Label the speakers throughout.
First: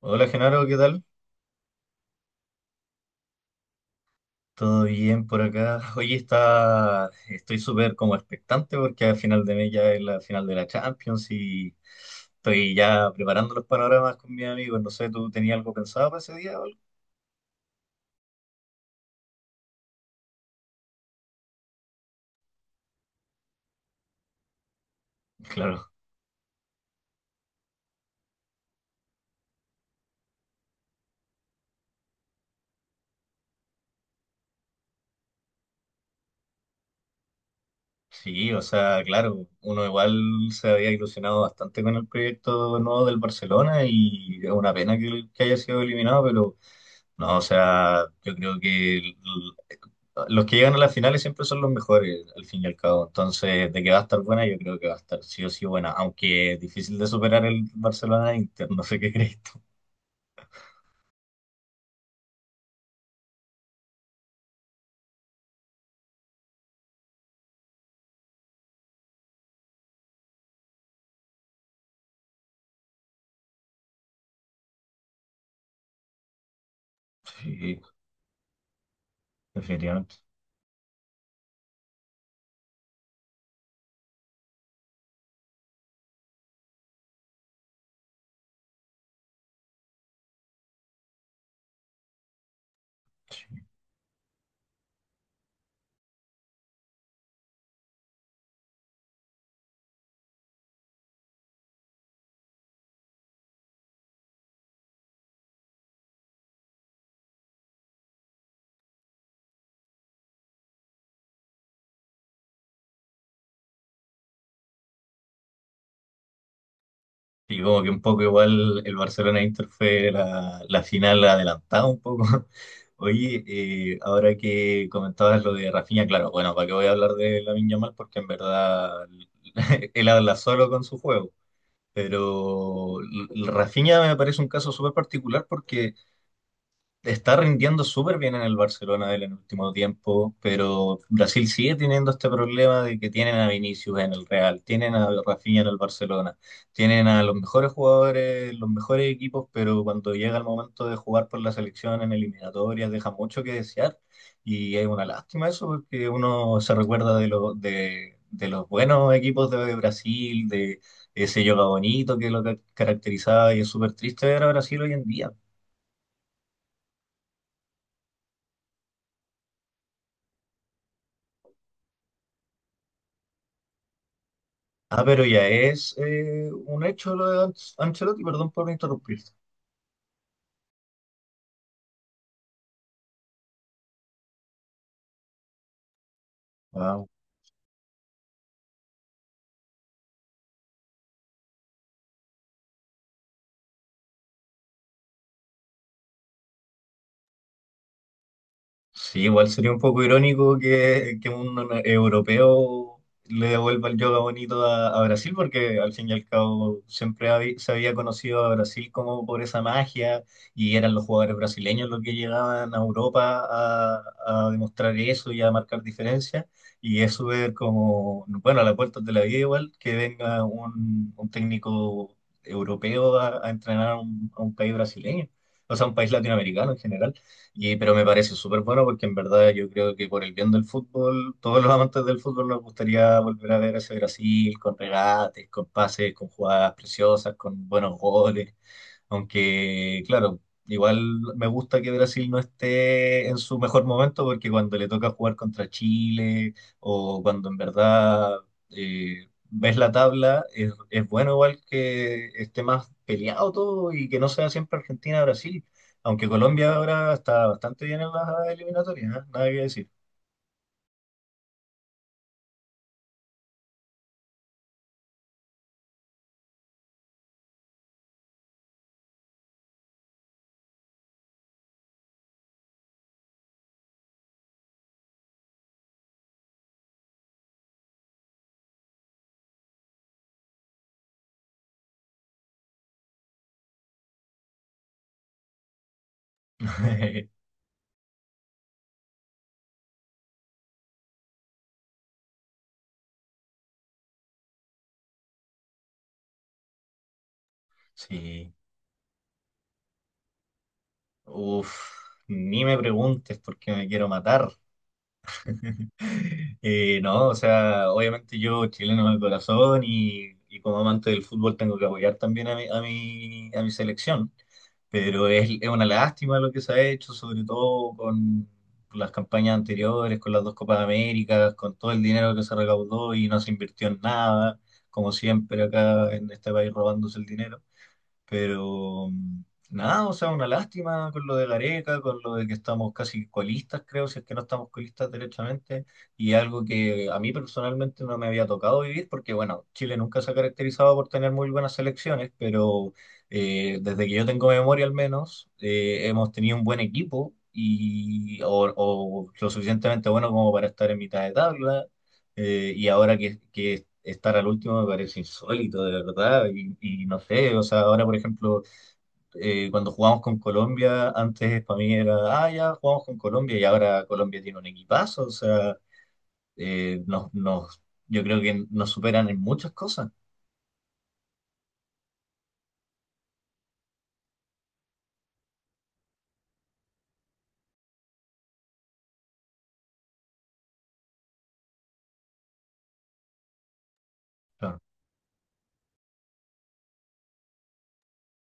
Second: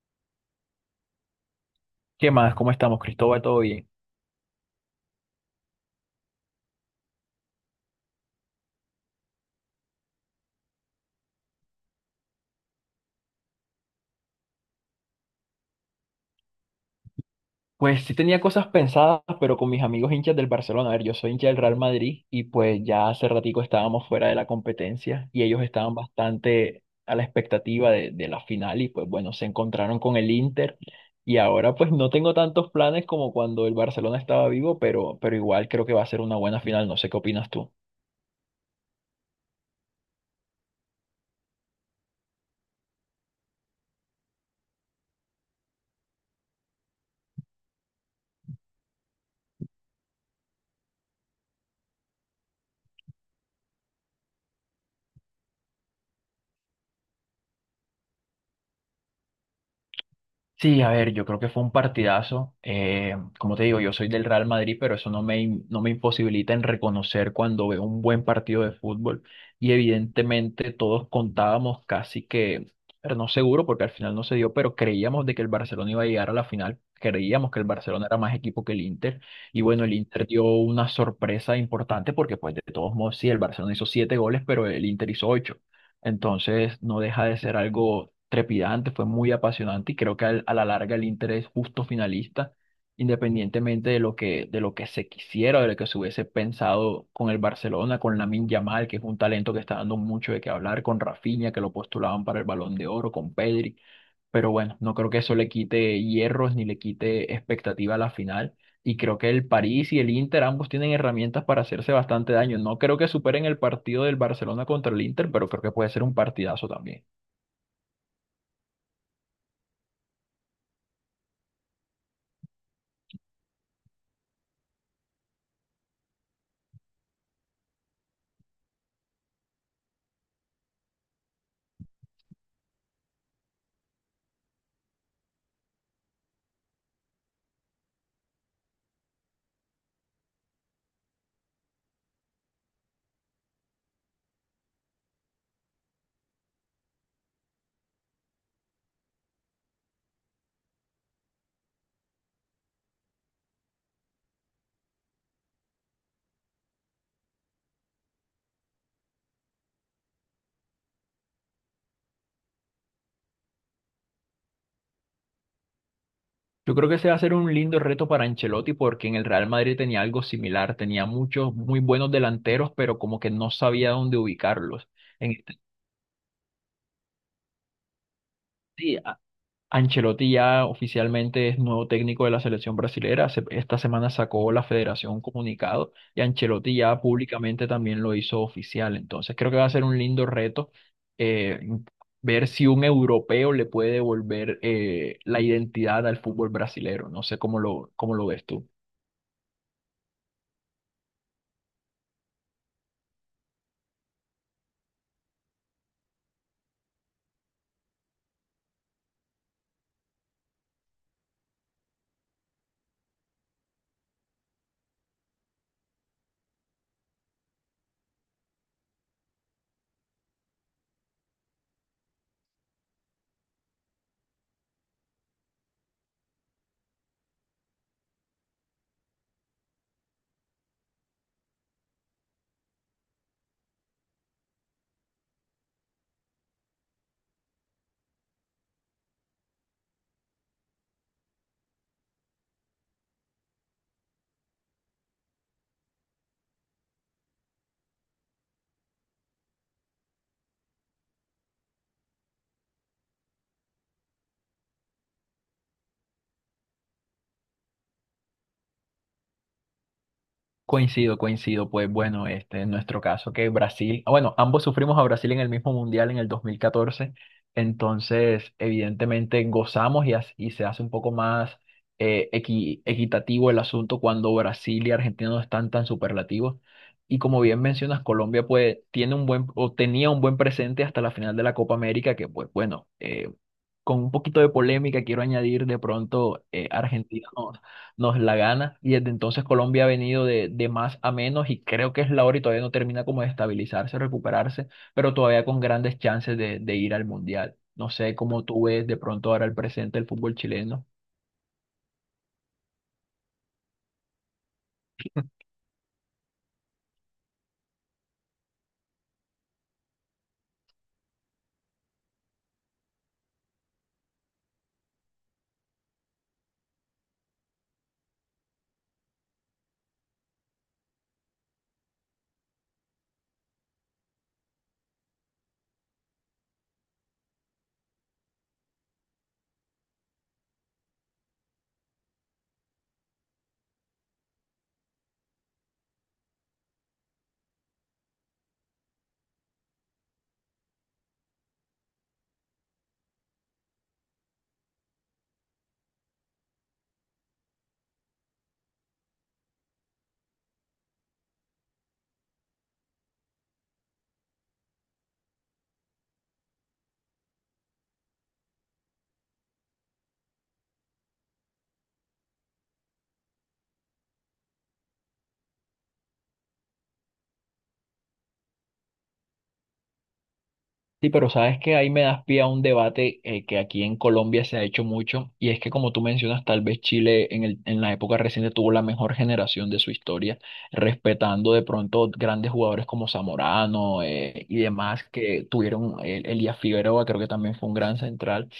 Speaker 1: Hola Genaro, ¿qué tal?
Speaker 2: ¿Qué más? ¿Cómo estamos, Cristóbal? ¿Todo bien?
Speaker 1: ¿Todo bien por acá? Hoy estoy súper como expectante porque al final de mes ya es la final de la Champions y estoy ya preparando los panoramas con mis amigos. No sé, ¿tú tenías algo pensado para ese día o algo?
Speaker 2: Pues sí tenía cosas pensadas, pero con mis amigos hinchas del Barcelona. A ver, yo soy hincha del Real Madrid y pues ya hace ratico estábamos fuera de la competencia y ellos
Speaker 1: Claro,
Speaker 2: estaban bastante a la expectativa de la final y pues bueno, se encontraron con el Inter y ahora pues no tengo tantos planes como cuando el Barcelona estaba vivo, pero igual creo que va a ser una buena final. No sé qué opinas tú.
Speaker 1: sí, o sea, claro, uno igual se había ilusionado bastante con el proyecto nuevo del Barcelona y es una pena que haya sido eliminado, pero no, o sea, yo creo que los que llegan a las finales siempre son los mejores, al fin y al cabo. Entonces, de que va a estar buena, yo creo que va a estar sí o sí buena, aunque es difícil de superar el Barcelona-Inter, no sé qué crees tú.
Speaker 2: Sí, a ver, yo creo que fue un partidazo. Como te digo, yo soy del Real Madrid, pero eso no me imposibilita en reconocer cuando veo un buen partido de fútbol. Y evidentemente todos contábamos casi que, pero no seguro porque al final no se dio, pero creíamos de que el Barcelona iba a llegar a la final. Creíamos que el
Speaker 1: Sí,
Speaker 2: Barcelona era más equipo que el Inter. Y bueno, el
Speaker 1: definitivamente.
Speaker 2: Inter dio una sorpresa importante porque pues de todos modos, sí, el Barcelona hizo siete goles, pero el Inter hizo ocho. Entonces no deja de ser algo trepidante, fue muy apasionante y creo que a la larga el Inter es justo finalista,
Speaker 1: Sí.
Speaker 2: independientemente de lo que se quisiera, de lo que se hubiese pensado con el Barcelona, con Lamine Yamal, que es un talento que está dando mucho de qué hablar, con Rafinha, que lo postulaban para el Balón de Oro, con Pedri, pero bueno, no creo que eso le quite hierros ni le quite expectativa a la final. Y creo que el París y el Inter ambos tienen herramientas para hacerse bastante daño. No creo que superen el partido del Barcelona contra el Inter, pero creo que puede ser un partidazo también.
Speaker 1: Y como que un poco igual el Barcelona-Inter fue la final adelantada un poco. Oye, ahora que comentabas lo de Rafinha, claro, bueno, ¿para qué voy a hablar de Lamine Yamal? Porque en verdad él habla solo con su juego. Pero Rafinha me parece un caso súper particular porque está rindiendo súper bien en el Barcelona él en el último tiempo, pero Brasil sigue teniendo este problema de que tienen a Vinicius en el Real, tienen a Rafinha en el Barcelona, tienen a los mejores jugadores, los mejores equipos, pero cuando llega el momento de jugar por la selección en eliminatorias deja mucho que desear y es una lástima eso porque uno se recuerda de los buenos equipos de Brasil, de ese yoga bonito que lo caracterizaba y es súper triste ver a Brasil hoy en día.
Speaker 2: Yo creo que ese va a ser un lindo reto para Ancelotti porque en el Real Madrid tenía algo similar, tenía muchos muy buenos delanteros, pero como que no sabía dónde ubicarlos.
Speaker 1: Ah, pero
Speaker 2: En
Speaker 1: ya
Speaker 2: este-
Speaker 1: es un hecho lo de Ancelotti, perdón por
Speaker 2: sí,
Speaker 1: interrumpirte.
Speaker 2: Ancelotti ya oficialmente es nuevo técnico de la selección brasilera. Esta semana sacó la federación un comunicado y Ancelotti ya
Speaker 1: Ah,
Speaker 2: públicamente también lo hizo oficial. Entonces creo que va a ser un lindo reto, eh, ver si un europeo le puede devolver, la identidad al fútbol brasilero. No sé cómo lo ves tú.
Speaker 1: sí, igual sería un poco irónico que un europeo le devuelva el yoga bonito a Brasil, porque al fin y al cabo siempre se había conocido a Brasil como por esa magia y eran los jugadores brasileños los que llegaban a Europa a demostrar eso y a marcar diferencias. Y eso ver como, bueno, a las puertas de la vida igual, que venga un técnico europeo a entrenar a un país brasileño, o sea, un país latinoamericano en general. Y, pero me parece súper bueno porque en verdad yo creo que por el bien del fútbol, todos los amantes del fútbol nos gustaría volver a ver a ese Brasil con regates, con pases, con jugadas preciosas, con buenos goles. Aunque, claro, igual me gusta que Brasil no esté en su mejor momento porque cuando le toca jugar contra Chile o cuando en verdad ves la tabla, es bueno igual que esté más peleado todo y que no sea siempre Argentina-Brasil. Aunque Colombia ahora está bastante bien en las eliminatorias, ¿eh? Nada que decir.
Speaker 2: Coincido, coincido. Pues bueno, este, en nuestro caso que Brasil, ah, bueno, ambos sufrimos a Brasil en el mismo mundial en el 2014, entonces evidentemente gozamos y se hace un poco más, equitativo el asunto cuando Brasil y Argentina no están tan superlativos. Y como bien mencionas, Colombia pues tiene un buen o tenía un buen presente hasta la final de la Copa América, que pues bueno, con un poquito de polémica, quiero añadir, de pronto Argentina nos la gana y desde entonces Colombia ha venido de más a menos y creo que es la hora y todavía no termina como de estabilizarse, recuperarse, pero todavía con grandes chances de ir al Mundial. No sé cómo
Speaker 1: Sí,
Speaker 2: tú ves de pronto ahora el presente del fútbol chileno.
Speaker 1: uf, ni me preguntes porque me quiero matar. No, o sea, obviamente yo chileno de corazón y como amante del fútbol tengo que apoyar también a mi selección, pero es una lástima lo que se ha hecho, sobre todo con las campañas anteriores, con las dos Copas Américas, con todo el dinero que se recaudó y no se invirtió en nada, como siempre acá en este país robándose el dinero. Pero nada, o sea, una lástima con lo de Gareca, con lo de que estamos casi colistas, creo, si es que no estamos colistas derechamente, y algo que a mí personalmente no me había tocado vivir, porque bueno, Chile nunca se ha caracterizado por tener muy buenas selecciones, pero desde que yo tengo memoria al menos, hemos tenido un buen equipo. Y, o lo suficientemente bueno como para estar en mitad de tabla, y ahora que estar al último me parece insólito, de verdad. Y no sé, o sea, ahora por ejemplo, cuando jugamos con Colombia, antes para mí era, ah, ya jugamos con Colombia y ahora Colombia tiene un equipazo, o sea, nos, yo creo que nos superan en muchas cosas.
Speaker 2: Sí, pero sabes que ahí me das pie a un debate, que aquí en Colombia se ha hecho mucho, y es que como tú mencionas, tal vez Chile en la época reciente tuvo la mejor generación de su historia, respetando de pronto grandes jugadores como Zamorano, y
Speaker 1: Claro,
Speaker 2: demás que tuvieron, el Elías Figueroa creo que también fue un gran central,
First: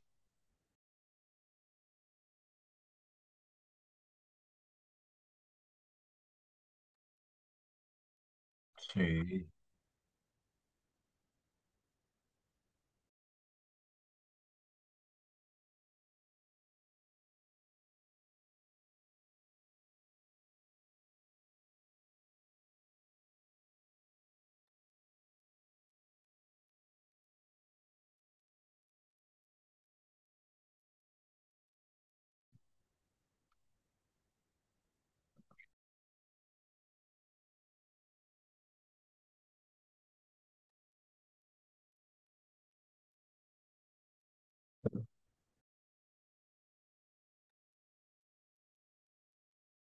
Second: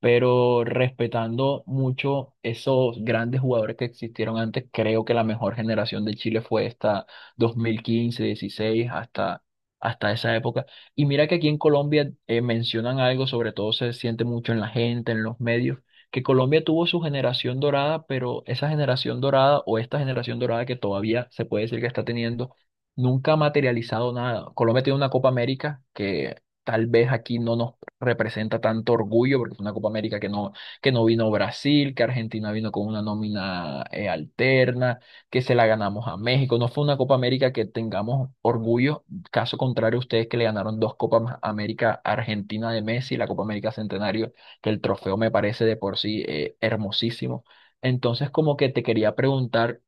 Speaker 2: pero respetando mucho esos grandes jugadores que existieron antes, creo que la mejor generación de Chile fue esta 2015, 16, hasta...
Speaker 1: sí,
Speaker 2: Hasta esa época y mira que aquí en Colombia, mencionan algo, sobre todo se siente mucho en la gente, en los medios, que Colombia tuvo su generación dorada, pero esa generación dorada o esta generación dorada que todavía se puede decir que está teniendo, nunca ha materializado nada. Colombia tiene una Copa América que tal vez aquí no nos representa tanto orgullo, porque es una Copa América que que no vino Brasil, que Argentina vino con una nómina, alterna, que se la ganamos a México. No fue una Copa América que tengamos orgullo. Caso contrario, ustedes que le ganaron dos América a Argentina de Messi, la Copa América Centenario, que el trofeo me parece de por sí, hermosísimo. Entonces, como que te quería preguntar,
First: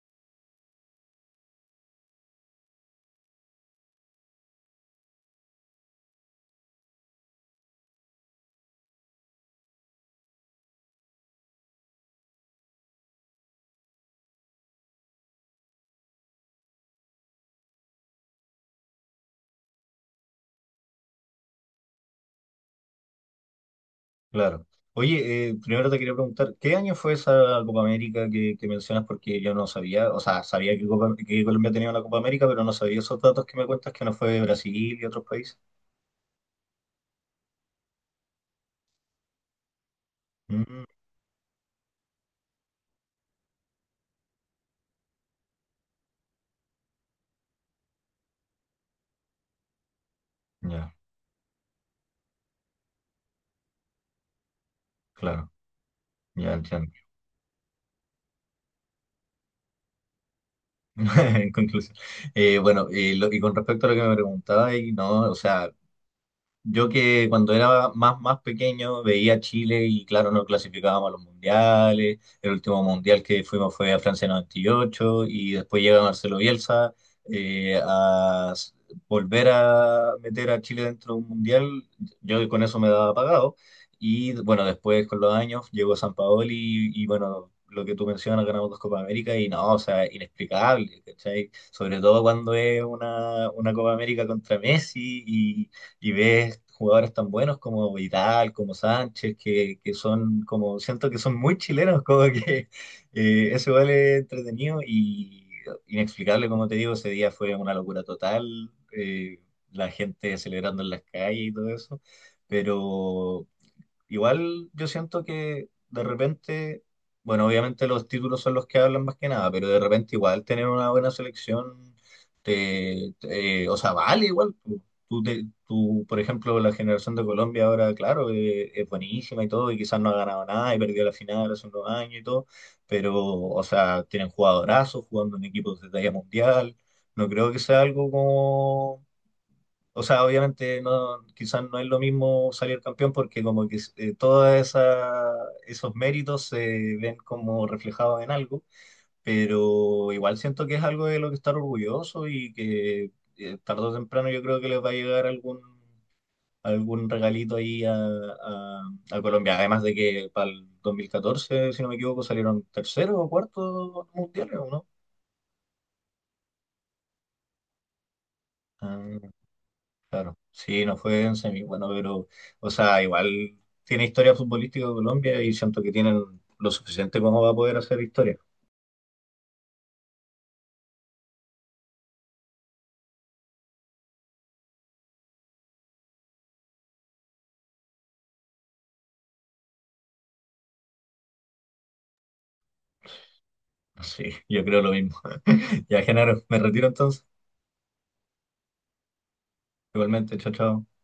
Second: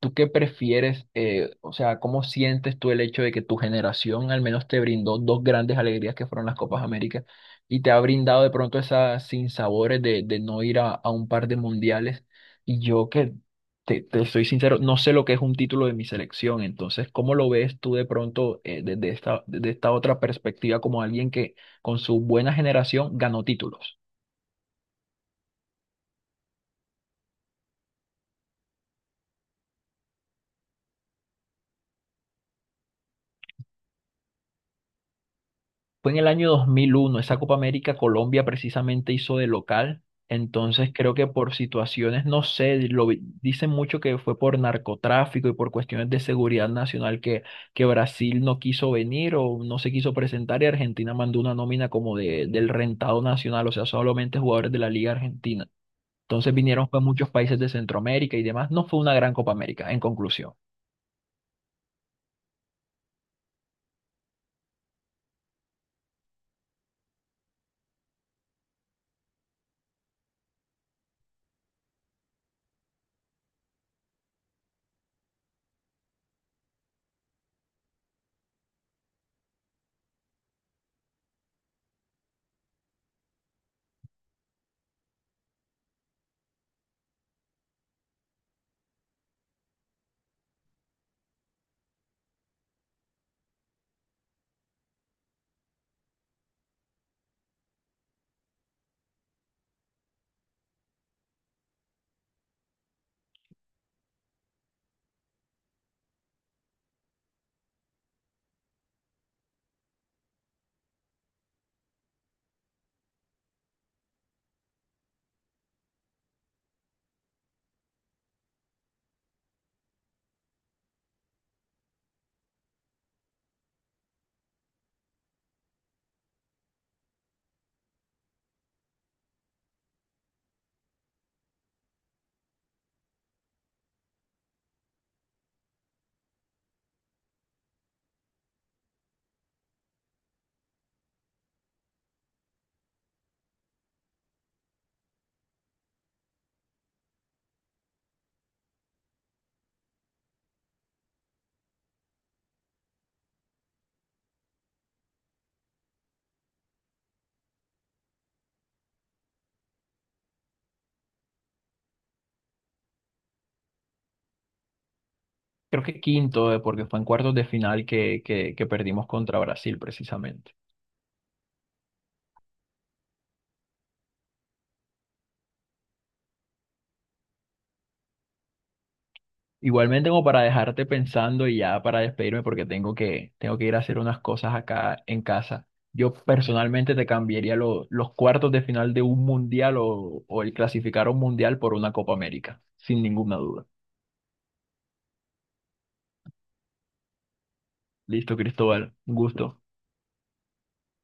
Speaker 2: ¿tú qué prefieres? Eh, o sea, ¿cómo sientes tú el hecho de que tu generación al menos te brindó dos grandes alegrías que fueron las Copas américa y te ha brindado de pronto esas sinsabores de no ir a un par de mundiales? Y yo que te soy sincero, no sé lo que es un título de mi selección, entonces, ¿cómo lo ves tú de pronto, desde esta otra perspectiva como alguien que con su buena generación ganó títulos?
Speaker 1: claro. Oye, primero te quería preguntar, ¿qué año fue esa Copa América que mencionas? Porque yo no sabía, o sea, sabía que, que Colombia tenía una Copa América, pero no sabía esos datos que me cuentas que no fue de Brasil y otros países.
Speaker 2: Fue en el año 2001, esa Copa América Colombia precisamente hizo de local,
Speaker 1: Mm,
Speaker 2: entonces creo que por situaciones, no sé, dicen mucho que fue por narcotráfico y por cuestiones de seguridad nacional que Brasil no quiso venir o no se quiso presentar y
Speaker 1: ya,
Speaker 2: Argentina mandó una nómina como de, del rentado nacional, o sea, solamente jugadores de la Liga
Speaker 1: claro.
Speaker 2: Argentina.
Speaker 1: Ya
Speaker 2: Entonces vinieron
Speaker 1: entiendo.
Speaker 2: pues muchos países de Centroamérica y demás, no fue una gran Copa América, en conclusión.
Speaker 1: En conclusión. Bueno, y con respecto a lo que me preguntaba, y no, o sea, yo que cuando era más pequeño veía a Chile y claro, no clasificábamos a los mundiales. El último mundial que fuimos fue a Francia 98 y ocho y después llega Marcelo Bielsa eh, a s- volver a meter a Chile dentro de un mundial. Yo con eso me daba pagado. Y bueno, después con los años llegó San y bueno, lo que tú mencionas, ganamos dos Copa América y no, o sea, inexplicable, ¿cachai? Sobre todo cuando es una Copa América contra Messi y ves jugadores tan buenos como Vidal, como Sánchez, que son como, siento que son muy chilenos, como que eso igual es entretenido y inexplicable, como te digo, ese día fue una locura total, la gente celebrando en las calles y todo eso, pero igual yo siento que de repente, bueno, obviamente los títulos son los que hablan más que nada, pero de repente igual tener una buena selección, o sea, vale igual. Tú, por ejemplo, la generación de Colombia ahora, claro, es buenísima y todo, y quizás no ha ganado nada y perdió la final hace unos años y todo, pero, o sea, tienen jugadorazos jugando en equipos de talla mundial. No creo que sea algo como o sea, obviamente no, quizás no es lo mismo salir campeón porque como que todos esos méritos se ven como reflejados en algo, pero igual siento que es algo de lo que estar orgulloso y que tarde o temprano yo creo que les va a llegar algún regalito ahí a Colombia, además de que para el 2014, si no me equivoco, salieron tercero o cuarto mundiales, ¿o no?
Speaker 2: Creo que quinto, porque fue en cuartos de final que
Speaker 1: Ah,
Speaker 2: perdimos contra Brasil
Speaker 1: claro,
Speaker 2: precisamente.
Speaker 1: sí, no fue en semi, bueno, pero, o sea, igual tiene historia futbolística de Colombia y siento que tienen lo suficiente como va a poder hacer historia.
Speaker 2: Igualmente como para dejarte pensando y ya para despedirme porque tengo tengo que ir a hacer unas cosas acá en casa. Yo personalmente te cambiaría los cuartos de final de un mundial o el clasificar a un mundial por una Copa América, sin ninguna duda.
Speaker 1: Sí, yo creo lo mismo. Ya, Genaro, me retiro entonces.
Speaker 2: Listo, Cristóbal, un gusto.
Speaker 1: Igualmente, chao, chao.